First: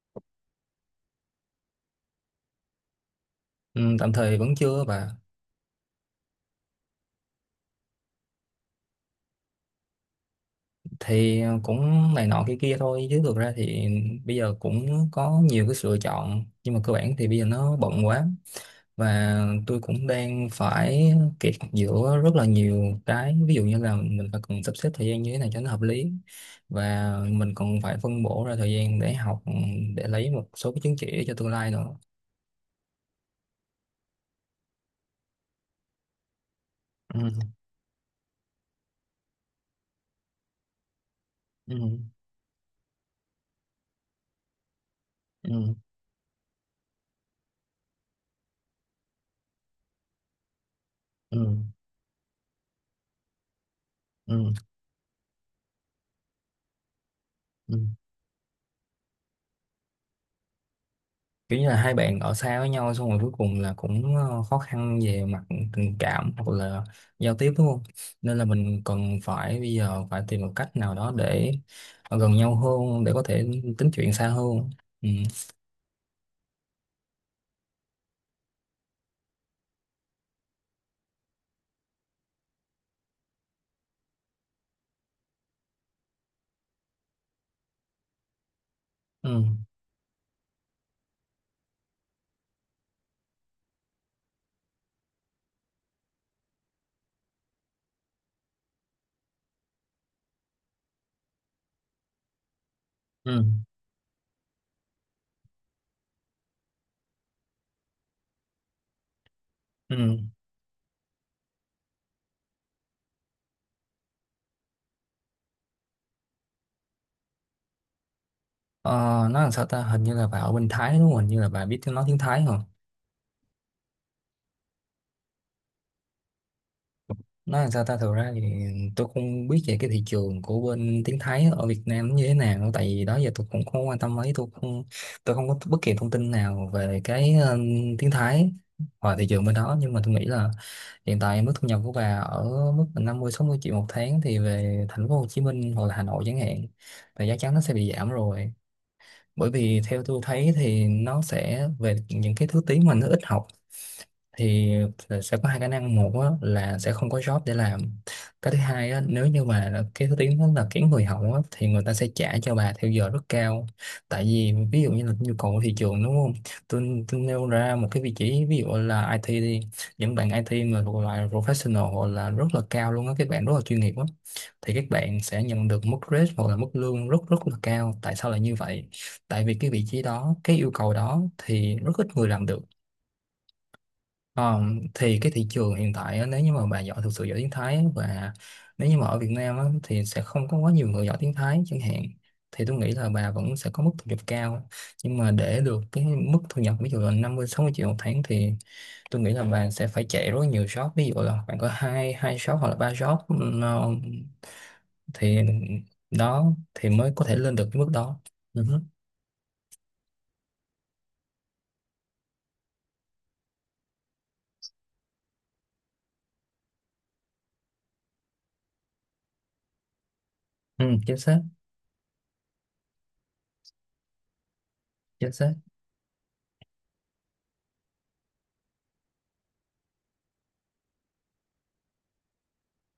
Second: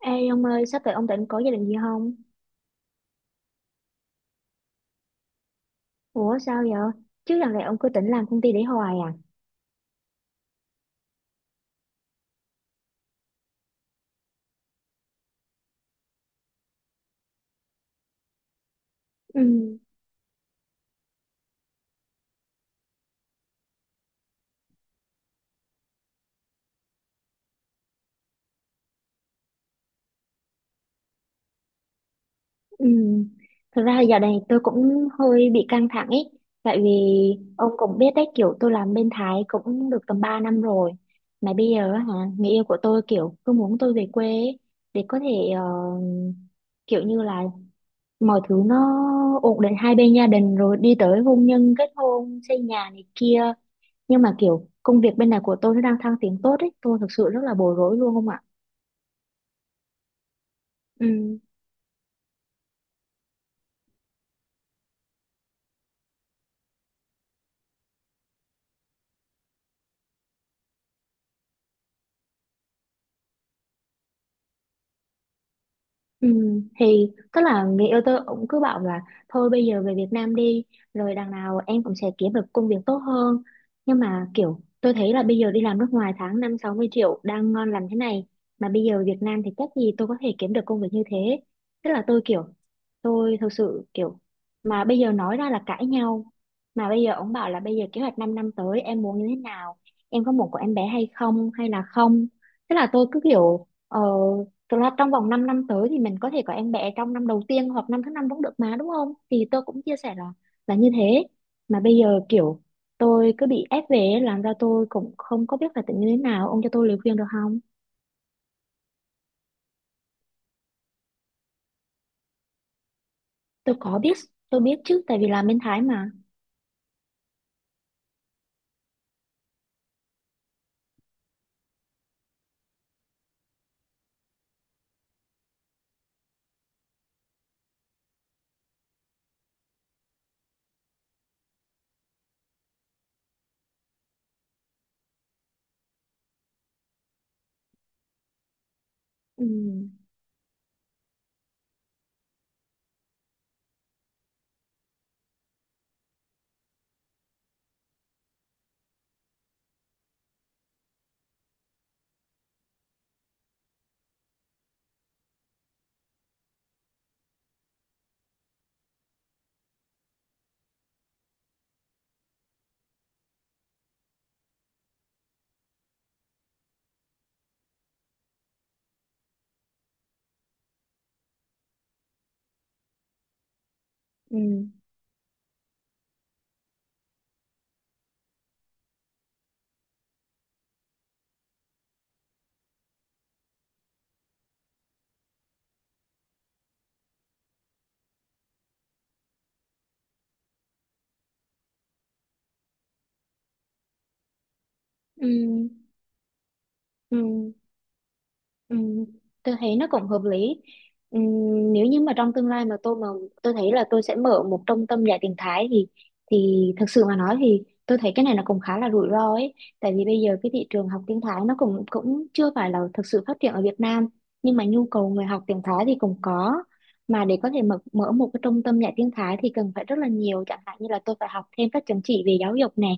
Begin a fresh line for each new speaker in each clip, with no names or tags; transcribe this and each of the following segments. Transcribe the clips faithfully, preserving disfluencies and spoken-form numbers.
Ê ông ơi, sắp tới ông định có gia đình gì không?
Ừ, tạm thời vẫn chưa bà.
Ủa sao vậy? Chứ lần này ông cứ định làm công ty để hoài à?
Thì cũng này nọ kia kia thôi chứ thực ra thì bây giờ cũng có nhiều cái sự lựa chọn, nhưng mà cơ bản thì bây giờ nó bận quá, và
Ừ,
tôi cũng đang phải kẹt giữa rất là nhiều cái. Ví dụ như là mình phải cần sắp xếp thời gian như thế này cho nó hợp lý, và mình còn phải phân bổ ra thời gian để học, để lấy một số cái chứng chỉ cho tương lai nữa.
ừ. Thực ra giờ này tôi cũng hơi bị căng thẳng ấy. Tại vì
Ừ,
ông cũng biết đấy, kiểu tôi làm bên Thái cũng được tầm ba năm rồi. Mà bây giờ á
ừ,
hả, người yêu của tôi kiểu cứ muốn tôi về quê ấy, để có thể ờ,
ừ,
kiểu như là mọi thứ nó ổn định hai bên gia đình rồi đi tới hôn nhân, kết hôn, xây nhà này kia, nhưng mà
ừ,
kiểu công việc bên này của tôi nó đang thăng tiến tốt ấy, tôi thực sự rất là
ừ.
bối rối luôn, không ạ? Ừ.
Kiểu như là hai bạn ở xa với nhau, xong rồi cuối cùng là cũng ờ, khó khăn về mặt tình cảm hoặc là giao tiếp, đúng không? Nên là mình cần phải bây giờ phải tìm một cách nào đó để gần nhau hơn, để có thể tính chuyện xa hơn. Ừ,
Ừ, thì tức là người yêu tôi cũng cứ bảo là thôi bây giờ về Việt Nam đi, rồi đằng nào em cũng sẽ kiếm được công việc tốt hơn. Nhưng mà kiểu tôi thấy là bây giờ đi làm nước ngoài tháng năm sáu mươi triệu đang ngon lành thế này, mà bây giờ Việt Nam
ừ,
thì chắc gì tôi có thể kiếm được công việc như thế. Tức là tôi kiểu, tôi thực sự kiểu, mà bây giờ nói ra là cãi nhau. Mà bây giờ ông bảo là bây giờ kế hoạch 5 năm, năm tới em muốn như thế nào, em có muốn có em bé hay không hay là không. Tức là tôi cứ
ừ,
kiểu ờ Thực ra trong vòng 5 năm tới thì mình có thể có em bé trong năm đầu tiên hoặc năm thứ năm cũng được mà, đúng không? Thì tôi cũng chia
ừ.
sẻ là là như thế. Mà bây giờ kiểu tôi cứ bị ép về ấy, làm ra tôi cũng không có biết phải tính như thế nào. Ông cho tôi lời khuyên được không?
Ờ, nói làm sao ta, hình như là bà ở bên Thái đúng không, hình như là bà biết tiếng, nói tiếng Thái hả?
Tôi có biết, tôi biết chứ, tại vì là bên Thái mà.
Nói làm sao ta, thực ra thì tôi không biết về cái thị trường của bên tiếng Thái ở Việt Nam nó như thế nào, tại vì đó giờ tôi cũng không quan tâm mấy. Tôi không tôi không có bất kỳ thông tin nào về cái ờ, tiếng Thái và thị trường bên đó. Nhưng mà tôi nghĩ là hiện tại mức thu nhập của bà ở mức là năm mươi sáu mươi triệu một tháng, thì về thành phố Hồ Chí Minh hoặc là Hà Nội chẳng hạn, thì chắc chắn nó sẽ bị giảm rồi.
Ừ,
Bởi vì theo tôi thấy thì nó sẽ về những cái thứ tiếng mà nó ít học, thì sẽ có hai khả năng. Một á, là sẽ không có job để làm. Cái thứ hai á, nếu như mà là cái thứ tiếng đó là kiếm người hậu á, thì người ta sẽ trả cho bà theo giờ rất cao. Tại vì ví dụ như là nhu cầu của thị trường, đúng không? Tôi, tôi nêu ra một cái vị trí ví dụ là i tê đi. Những bạn i tê mà thuộc loại professional hoặc là rất là cao luôn á, các bạn rất là chuyên nghiệp á, thì các bạn sẽ nhận được mức rate hoặc là mức lương rất rất là cao. Tại sao lại như vậy? Tại vì cái vị trí đó, cái yêu cầu đó thì rất ít người làm được.
ừ,
Ờ, thì cái thị trường hiện tại á, nếu như mà bà giỏi, thực sự giỏi tiếng Thái á, và nếu như mà ở Việt Nam á, thì sẽ không có quá nhiều người giỏi tiếng Thái chẳng hạn, thì tôi nghĩ là bà vẫn sẽ có mức thu nhập cao. Nhưng mà để được cái mức thu nhập ví dụ là năm mươi sáu mươi triệu một tháng thì tôi nghĩ là bà sẽ phải chạy rất nhiều shop, ví dụ là bạn có hai hai shop hoặc là ba shop, ừm, ờ,
ừ,
thì đó thì mới có thể
ừ.
lên được cái mức đó. Ừ,
Ừ,
hứ.
tôi thấy nó cũng hợp lý. Ừ, nếu như mà trong tương lai mà tôi mà tôi thấy là tôi sẽ mở một trung tâm dạy tiếng Thái, thì thì thực sự mà nói thì tôi thấy cái này nó cũng khá là rủi ro ấy. Tại vì bây giờ cái thị
Ừ,
trường học
chính
tiếng
xác.
Thái nó cũng cũng chưa phải là thực sự phát triển ở Việt Nam, nhưng mà nhu cầu người
Chính
học
xác.
tiếng Thái thì cũng có. Mà để có thể mở mở một cái trung tâm dạy tiếng Thái thì cần phải rất là nhiều, chẳng hạn như là tôi phải học thêm các chứng chỉ về giáo dục này,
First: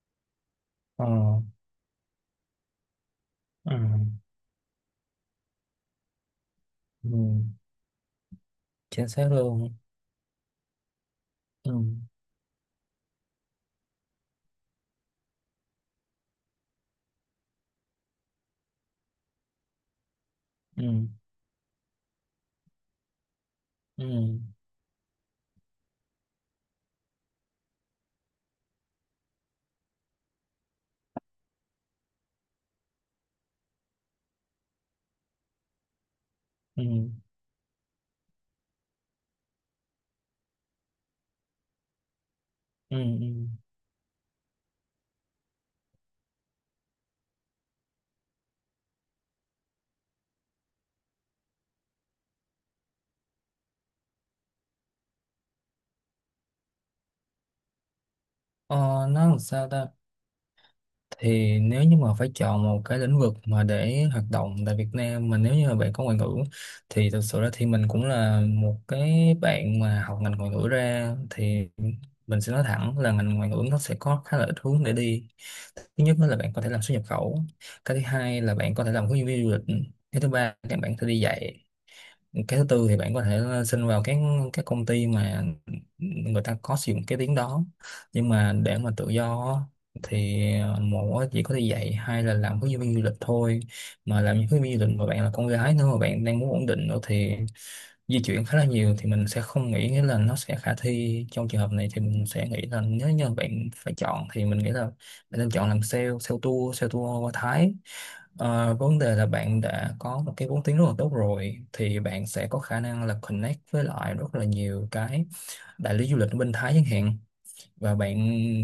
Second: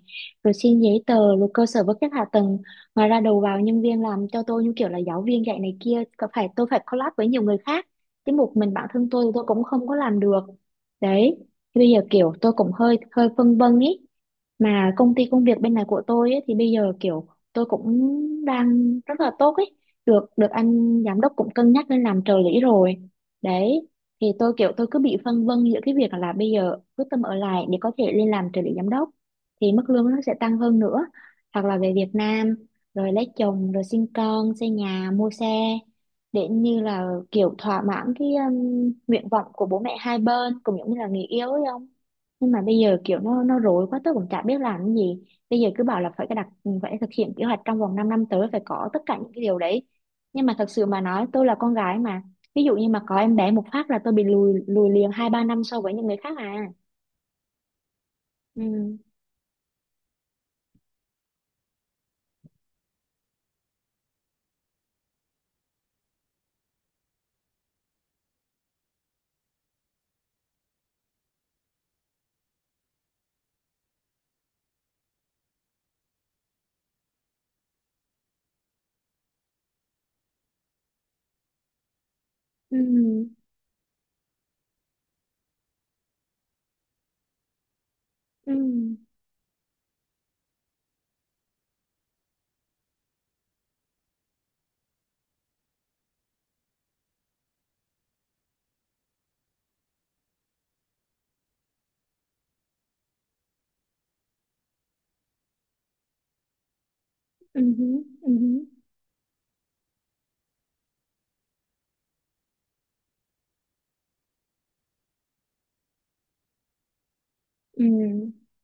rồi xin giấy
Ờ,
tờ, rồi cơ sở vật chất hạ tầng, ngoài ra đầu vào
ừ,
nhân viên làm cho tôi như kiểu là giáo viên dạy này kia, có phải tôi phải collab với nhiều
ừ,
người khác, chứ một mình bản thân
chính
tôi
xác
thì tôi cũng
luôn.
không có làm được đấy.
Ừ.
Thì bây giờ kiểu tôi cũng hơi hơi phân vân ý, mà công ty công việc bên này của tôi ấy, thì bây giờ kiểu tôi cũng đang rất là tốt ấy, được được
Ừ,
anh giám đốc cũng cân nhắc lên làm trợ lý rồi đấy.
ừ,
Thì tôi kiểu tôi cứ bị phân vân giữa cái việc là bây giờ quyết tâm ở lại để có thể lên làm trợ lý giám đốc thì mức lương nó sẽ tăng hơn nữa, hoặc là về Việt Nam rồi lấy chồng rồi sinh con xây nhà mua xe để như
ừ,
là kiểu thỏa mãn cái um, nguyện vọng của bố mẹ hai bên cũng giống như là người yêu ấy không. Nhưng mà bây
ừ,
giờ kiểu
ừ.
nó nó rối quá, tớ cũng chả biết làm cái gì. Bây giờ cứ bảo là phải cái đặt, phải thực hiện kế hoạch trong vòng 5 năm tới, phải có tất cả những cái điều đấy. Nhưng mà thật sự mà nói tôi là con gái mà, ví dụ như mà có em bé một phát là tôi bị lùi lùi liền hai ba năm so với những người khác à. Ừ,
Ờ, nó làm sao ta, thì nếu như mà phải chọn một cái lĩnh vực mà để hoạt động tại Việt Nam mà nếu như mà bạn có ngoại ngữ, thì thực sự ra thì mình cũng là một cái bạn mà học ngành ngoại ngữ ra, thì mình sẽ nói thẳng là ngành ngoại ngữ nó sẽ có khá là ít hướng để đi. Thứ nhất đó là bạn có thể làm xuất nhập khẩu. Cái thứ hai là bạn có thể làm hướng dẫn viên du lịch. Cái thứ ba là bạn có thể đi dạy. Cái thứ tư thì bạn có thể
ừ,
ờ, xin vào các các công ty mà người ta có sử dụng cái tiếng đó. Nhưng mà
ừ,
để mà tự do á, thì một á, chỉ có thể dạy, hai là làm hướng dẫn viên du lịch thôi. Mà làm hướng dẫn viên du lịch mà bạn là con gái nữa mà bạn đang muốn ổn định nữa thì di chuyển khá là nhiều, thì mình sẽ không nghĩ, nghĩa là nó sẽ khả thi trong trường hợp này. Thì mình sẽ nghĩ là nếu như bạn phải chọn thì mình nghĩ là bạn nên chọn làm sale, sale tour, sale tour qua
ừ,
Thái.
ừ, ừ,
Ờ, vấn đề là bạn đã có một cái vốn tiếng rất là tốt rồi, thì bạn sẽ có khả năng là connect với lại rất là nhiều cái đại lý du lịch ở bên Thái chẳng hạn.
ừ,
Và bạn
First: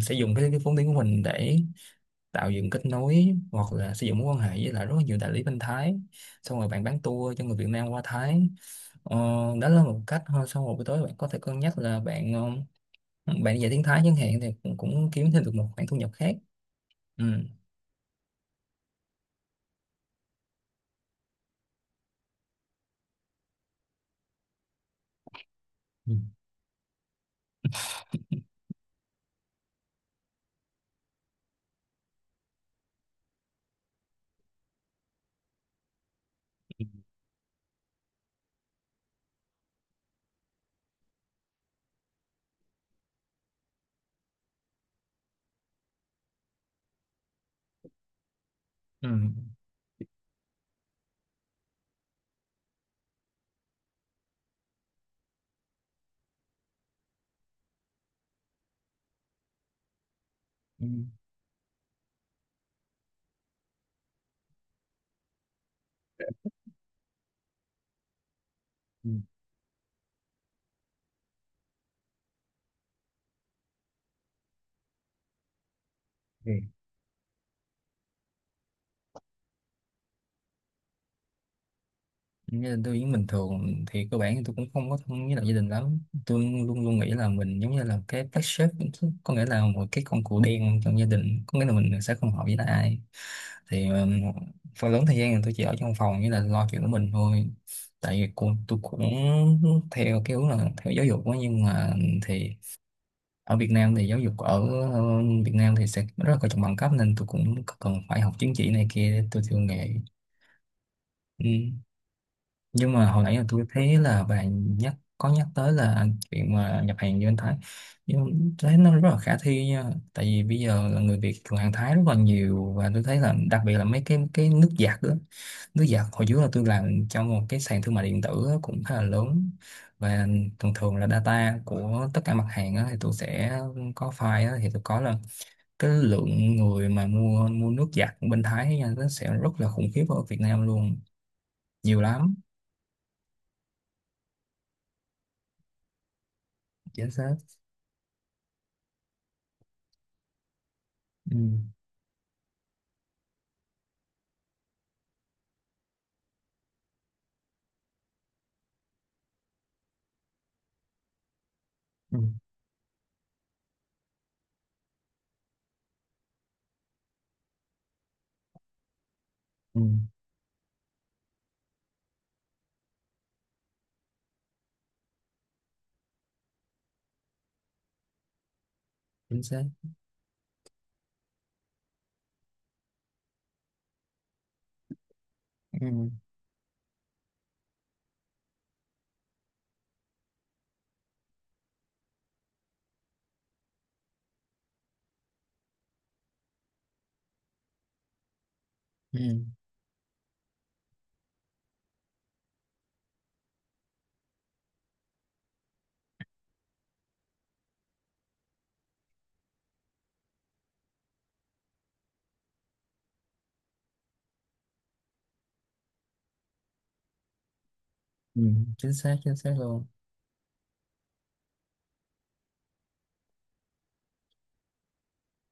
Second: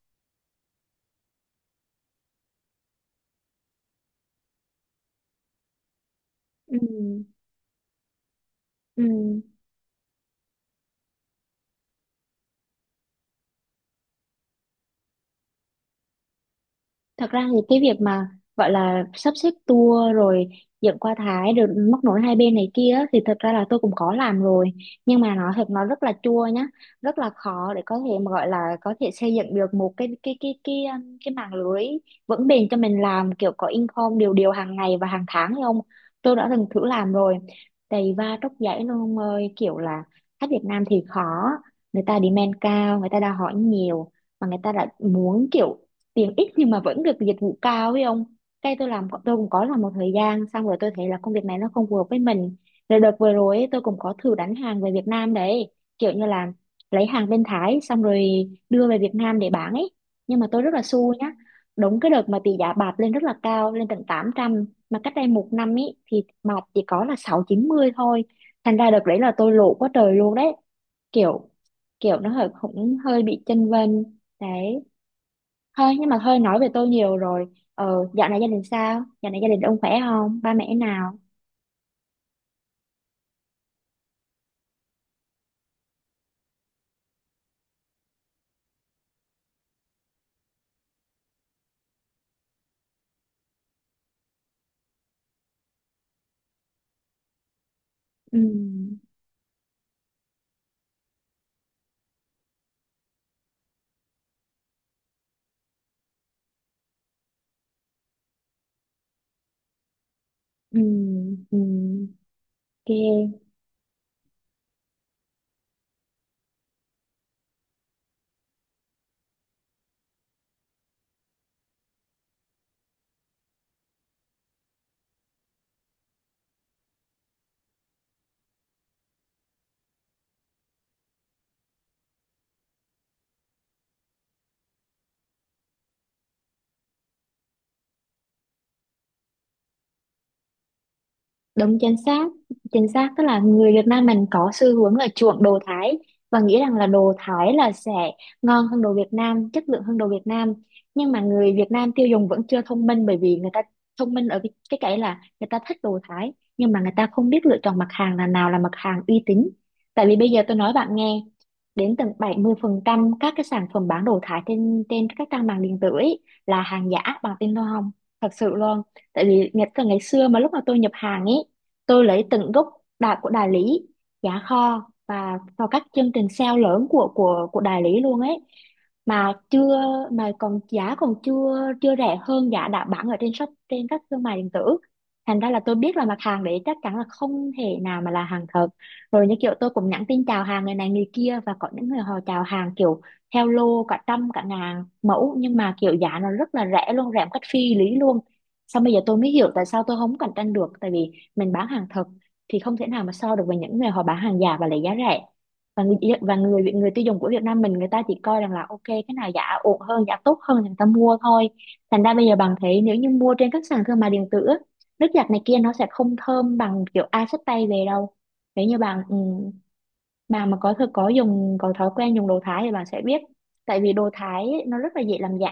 sẽ dùng cái, cái vốn tiếng của mình để tạo dựng kết nối hoặc là sử dụng mối quan hệ với lại rất là nhiều đại lý bên Thái, xong rồi
ừ,
bạn bán tour cho người Việt Nam qua Thái. Ờ,
ừ.
đó là một cách thôi. Xong rồi buổi tối bạn có thể cân nhắc là bạn ờ, bạn đi dạy tiếng Thái chẳng hạn, thì cũng, cũng kiếm thêm được một khoản thu nhập khác. Ừ.
Thật ra thì cái việc mà gọi là sắp xếp tour rồi dẫn qua Thái rồi móc nối hai bên này kia á, thì thật ra là tôi cũng có làm rồi, nhưng mà nó thật nó rất là
Ừ.
chua nhá, rất là khó để có thể mà gọi là có thể xây dựng được một cái cái cái cái um, cái mạng lưới vững bền cho mình làm kiểu có income đều đều hàng ngày và hàng tháng hay không. Tôi đã từng thử
Ừ.
làm rồi đầy va tróc giấy luôn ông ơi, kiểu là khách Việt Nam thì khó, người ta demand cao, người ta đã hỏi nhiều, mà người ta đã muốn kiểu tiền ít nhưng mà vẫn được dịch vụ cao ấy ông, cái tôi làm
Ừ.
tôi cũng có làm một thời gian xong rồi tôi thấy là công việc này nó không phù hợp với mình. Rồi đợt vừa rồi ấy, tôi cũng có thử đánh hàng về Việt Nam đấy, kiểu như là lấy hàng bên Thái xong rồi đưa về Việt Nam để bán ấy, nhưng mà tôi rất là
Ừ.
xui nhá, đúng cái đợt mà tỷ giá bạc lên rất là cao, lên tận tám trăm, mà cách đây một năm ấy thì bạc chỉ có là sáu trăm chín mươi thôi, thành ra đợt đấy là tôi lỗ quá trời luôn đấy, kiểu kiểu nó hơi cũng hơi bị chênh vênh đấy. Thôi nhưng mà thôi
Ừ.
nói về tôi nhiều rồi. Ờ, dạo này gia đình sao? Dạo này gia đình ông khỏe không? Ba mẹ nào?
Gia đình tôi vẫn bình thường, thì cơ bản thì tôi cũng không có thân với lại gia đình lắm. Tôi luôn luôn nghĩ là mình giống như là cái black sheep, có nghĩa là một cái con cừu đen trong gia đình, có nghĩa là mình sẽ không hợp với lại ai. Thì um, phần lớn thời gian thì tôi chỉ ở trong phòng với là lo chuyện của mình thôi. Tại vì
Ừ,
cô- tôi cũng theo cái hướng là theo giáo dục quá, nhưng mà thì ở Việt Nam thì giáo dục ở ờ, Việt Nam thì sẽ rất là coi trọng bằng cấp, nên tôi cũng cần phải học chứng chỉ này kia để tôi theo nghề.
ừ,
Ừ,
ừ.
nhưng mà hồi nãy
Ok.
là tôi thấy là bạn nhắc, có nhắc tới là chuyện mà nhập hàng như anh Thái, nhưng thấy nó rất là khả thi nha. Tại vì bây giờ là người Việt thường hàng Thái rất là nhiều, và tôi thấy là đặc biệt là mấy cái cái nước giặt đó. Nước giặt hồi trước là tôi làm trong một cái sàn thương mại điện tử á, cũng khá là lớn, và thường thường là data của tất cả mặt hàng á, thì tôi sẽ có file á, thì tôi có là cái lượng người mà mua mua nước giặt bên Thái nha, nó sẽ rất là khủng khiếp ở Việt Nam luôn.
Đúng chính
Nhiều
xác,
lắm.
chính xác, tức là người Việt Nam mình có xu hướng là chuộng đồ Thái và nghĩ rằng là
Chính
đồ
xác.
Thái là sẽ ngon hơn đồ Việt Nam, chất lượng hơn đồ Việt Nam. Nhưng mà
Ừ,
người Việt Nam tiêu dùng vẫn chưa thông minh, bởi vì người ta thông minh ở cái cái cái là người ta thích đồ Thái nhưng mà người ta không biết lựa chọn mặt hàng là nào là mặt hàng uy tín. Tại vì bây giờ tôi nói bạn nghe, đến tận
ừ,
bảy mươi phần trăm các cái sản phẩm bán đồ Thái trên trên các trang mạng điện tử ấy là hàng giả, bằng tin tôi không? Thật sự luôn, tại vì ngày
ừ,
cả ngày xưa mà lúc mà tôi nhập hàng ấy, tôi lấy từng gốc đà của đại lý giá kho và vào các chương trình sale lớn của của của đại lý luôn ấy, mà
chính
chưa,
xác.
mà còn giá còn chưa chưa rẻ hơn giá đã bán ở trên shop trên các thương mại điện tử, thành ra là tôi biết là
Ừ,
mặt hàng đấy chắc chắn là không thể nào mà là hàng thật. Rồi như kiểu tôi cũng nhắn tin chào hàng người này người kia, và có những người họ chào hàng kiểu theo lô cả trăm cả ngàn mẫu, nhưng mà kiểu giá nó rất là rẻ luôn, rẻ một cách phi lý luôn. Xong bây giờ tôi
ừ,
mới hiểu tại sao tôi không cạnh tranh được, tại vì mình bán hàng thật thì không thể nào mà so được với những người họ bán hàng giả và lấy giá rẻ, và người và người người tiêu dùng của Việt Nam mình người ta chỉ coi rằng là ok cái nào giá ổn hơn giá tốt hơn thì người ta mua thôi. Thành ra bây giờ bạn thấy nếu như mua trên các sàn thương mại điện tử á, nước giặt này kia nó sẽ không thơm bằng kiểu ai xách tay về đâu.
ừ,
Nếu như
chính
bạn ừ,
xác. Chính xác luôn.
mà mà có thực có dùng có thói quen dùng đồ Thái thì bạn sẽ biết. Tại vì đồ Thái ấy, nó rất là dễ làm giả,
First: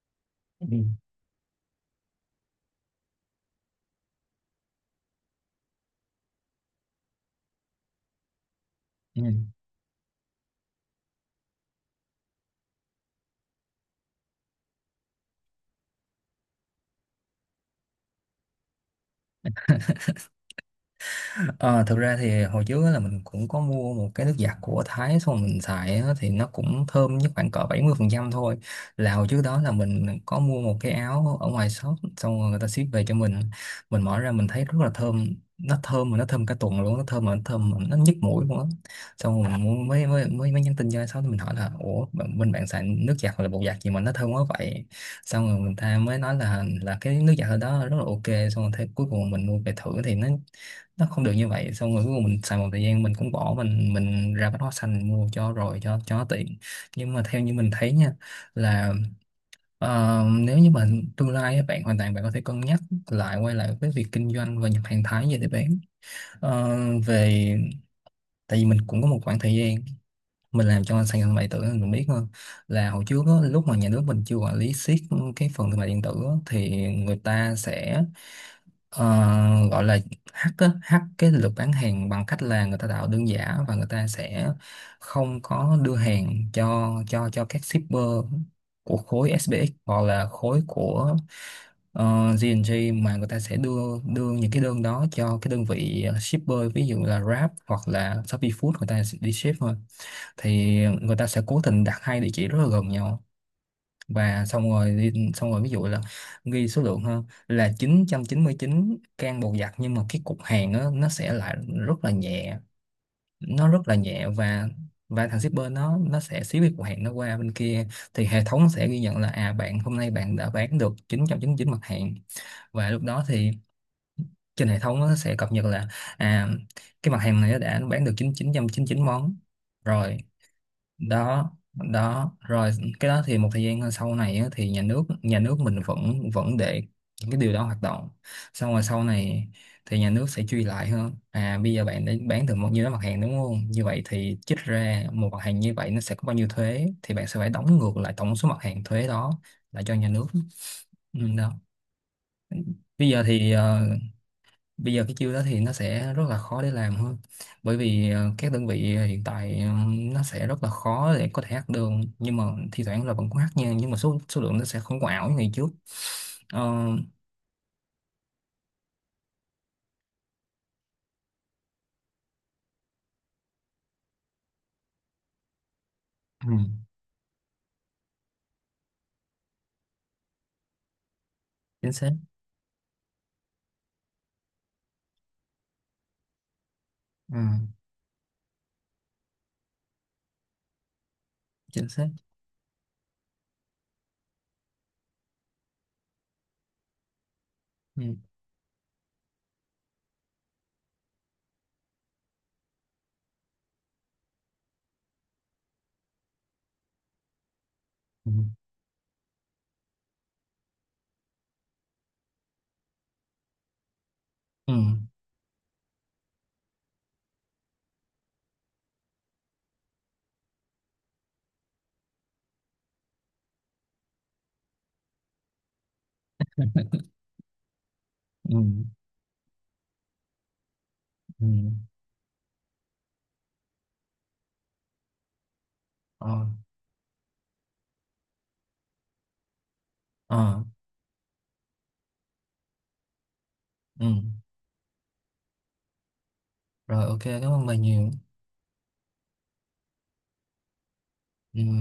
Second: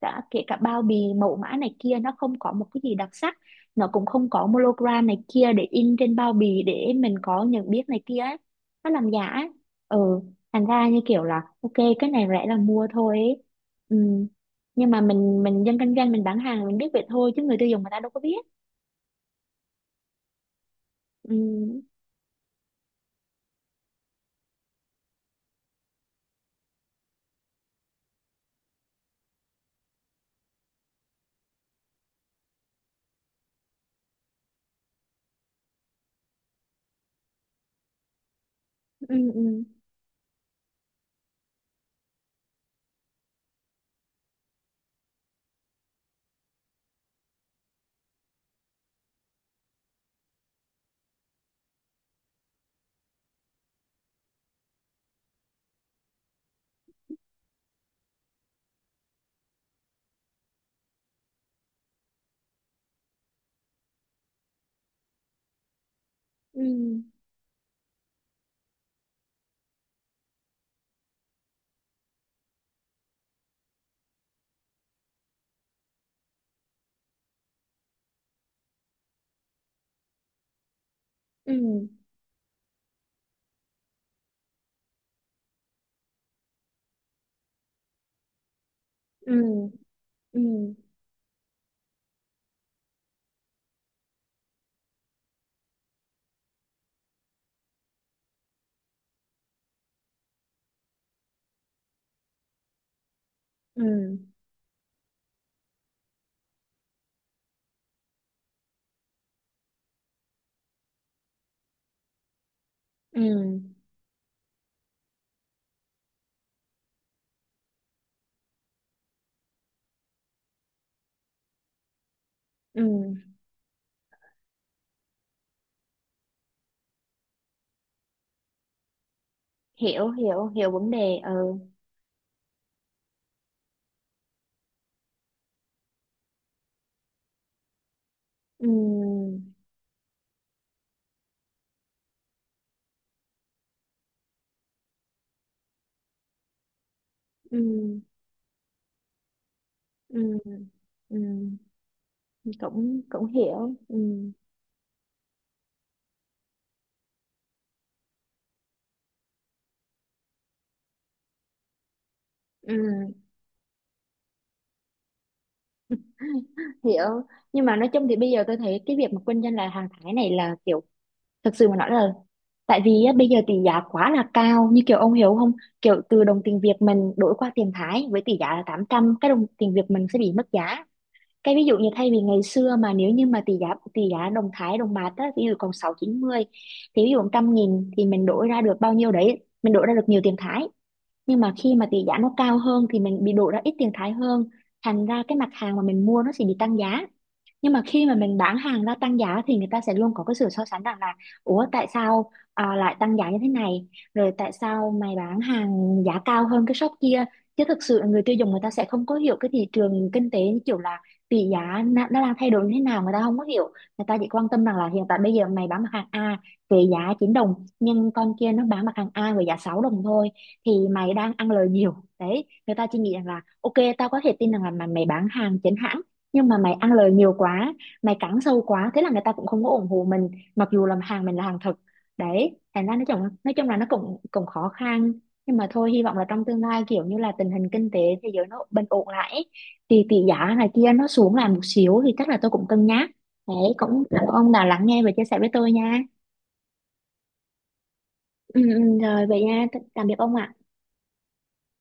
cả kể cả
Ừ,
bao bì mẫu mã này kia nó không có một cái gì đặc sắc, nó cũng không có monogram này kia để in trên bao bì để mình có nhận biết này kia ấy. Nó làm
ừ.
giả ấy. Ừ. Thành ra như kiểu là ok, cái này rẻ là mua thôi ấy. Ừ. Nhưng mà mình mình dân kinh doanh mình bán hàng mình biết vậy thôi, chứ người tiêu dùng người ta đâu có biết. Ừ,
Ờ, thực ra thì hồi trước á là mình cũng có mua một cái nước giặt của Thái, xong mình xài á thì nó cũng thơm nhất khoảng cỡ bảy mươi phần trăm thôi. Là hồi trước đó là mình có mua một cái áo ở ngoài shop, xong rồi người ta ship về cho mình mình mở ra mình thấy rất là thơm. Nó thơm mà nó thơm cả tuần luôn, nó thơm mà nó thơm mà nó nhức mũi luôn á.
ừ,
Xong rồi mình
ừ,
mua- mới mới mới mới nhắn tin cho ai shop thì mình hỏi là ủa bạn- bên bạn xài nước giặt hoặc là bột giặt gì mà nó thơm quá vậy. Xong rồi người ta mới nói là là cái nước giặt ở đó rất là ok. Xong rồi thế cuối cùng mình mua về thử thì nó nó không được như vậy. Xong rồi cuối cùng mình xài một thời gian mình cũng bỏ, mình mình ra bách hóa xanh mình mua cho rồi, cho cho nó tiện. Nhưng mà theo như mình thấy nha, là ờ, nếu như mà tương lai á, bạn hoàn toàn bạn có thể cân nhắc lại, quay lại với việc kinh doanh và nhập hàng Thái về để bán.
ừ,
Ờ, về, tại vì mình cũng có một khoảng thời gian mình làm cho sàn thương mại điện tử nên mình biết hơn. Là hồi trước á, lúc mà nhà nước mình chưa quản lý siết cái phần thương mại điện tử á, thì người ta sẽ, ờ, gọi là hack á, hack cái lượt
ừ,
bán hàng, bằng cách là người ta tạo đơn giả và người ta sẽ không có đưa hàng cho cho cho các shipper của khối
ừ,
ét pê ích hoặc là
ừ,
khối của uh, giê và giê. Mà người ta sẽ đưa đưa những cái đơn đó cho cái đơn vị shipper ví dụ là Grab hoặc là Shopee Food, người ta sẽ đi ship thôi. Thì người ta sẽ cố tình đặt hai địa chỉ rất là gần nhau,
ừ,
và xong rồi đi- xong rồi ví dụ là ghi số lượng hơn là chín chín trăm chín mươi chín can bột giặt, nhưng mà cái cục hàng á, nó sẽ lại rất là nhẹ.
ừ,
Nó rất là nhẹ, và và thằng shipper nó nó sẽ ship cái cục hàng nó qua bên kia. Thì hệ thống sẽ ghi nhận là, à bạn hôm nay bạn đã bán được chín chín trăm chín mươi chín mặt hàng.
ừ.
Và lúc đó thì trên hệ thống nó sẽ cập nhật là, à cái mặt hàng này nó đã bán được chín chín chín trăm chín mươi chín món.
Hiểu
Rồi
hiểu hiểu vấn đề.
đó
Ừ,
đó rồi, cái đó thì một thời gian sau này á, thì nhà nước nhà nước mình vẫn vẫn để những cái điều đó hoạt động.
ừ,
Xong rồi sau này thì nhà nước sẽ truy lại hơn, à bây giờ bạn đã bán được bao nhiêu đó mặt hàng đúng không, như vậy thì trích ra một mặt hàng như vậy nó sẽ có bao nhiêu thuế, thì bạn sẽ phải đóng ngược
ừ,
lại tổng số mặt hàng thuế đó lại cho nhà nước.
ừ, ừ,
Ừ, đó.
cũng
Bây giờ
cũng
thì
hiểu.
ờ,
Ừ,
bây giờ cái chiêu đó thì nó sẽ rất là khó để làm hơn, bởi vì ờ, các đơn vị hiện tại ờ, nó sẽ rất là khó để có thể hack được. Nhưng mà thi thoảng
ừ.
là vẫn có hack nha, nhưng mà số số lượng nó sẽ không có ảo như ngày trước. Ờ,
Hiểu. Nhưng mà nói chung thì bây giờ tôi thấy cái việc mà kinh doanh là hàng Thái này là kiểu, thực sự mà nói là tại vì á, bây giờ tỷ giá quá là cao, như kiểu ông hiểu không, kiểu từ đồng
ừ,
tiền Việt mình đổi qua tiền Thái với tỷ giá là tám trăm cái đồng tiền Việt mình sẽ bị mất giá. Cái ví dụ như
chính xác.
thay vì ngày xưa mà nếu như mà tỷ giá tỷ giá đồng Thái đồng bạc á ví dụ còn sáu chín mươi, thì ví dụ
Ừ,
trăm nghìn thì mình đổi ra được bao nhiêu đấy, mình đổi ra được nhiều tiền Thái. Nhưng mà khi mà
chính
tỷ
xác.
giá nó cao hơn thì mình bị đổ ra ít tiền thái hơn, thành ra cái mặt hàng mà mình mua nó sẽ bị tăng giá. Nhưng mà
Ừ,
khi mà mình bán hàng ra tăng giá thì người ta sẽ luôn có cái sự so sánh rằng là ủa tại sao à, lại tăng giá như thế này, rồi tại sao mày bán hàng giá cao hơn cái shop kia, chứ thực sự người
ừ,
tiêu dùng người ta sẽ không có hiểu cái thị trường kinh tế, như kiểu là tỷ giá nó nó đang thay đổi như thế nào người ta không có hiểu. Người ta chỉ quan tâm
ừ,
rằng là hiện tại bây giờ mày bán mặt hàng A về giá chín đồng, nhưng con kia nó bán mặt hàng A với giá sáu đồng thôi thì mày đang ăn lời nhiều đấy. Người ta chỉ nghĩ rằng là ok tao có thể tin rằng là mà mày bán hàng chính hãng, nhưng mà mày ăn lời nhiều quá, mày cắn
ừ,
sâu quá, thế là người ta cũng không có ủng hộ mình, mặc dù là hàng mình là hàng
ừ,
thật đấy. Thành ra nói chung nói chung là nó cũng cũng khó khăn. Nhưng mà thôi hy vọng là trong
ờ,
tương lai kiểu như là tình hình kinh tế thế giới nó bình ổn lại ấy, thì tỷ giá
ờ,
này kia nó xuống lại một xíu thì chắc là tôi cũng cân nhắc đấy. Cũng
ừ.
cảm ơn ông đã lắng nghe và chia sẻ với tôi nha.
Rồi ok, cảm ơn bà nhiều.
Ừ, ừ, rồi vậy nha, tạm biệt ông ạ.
Ừ.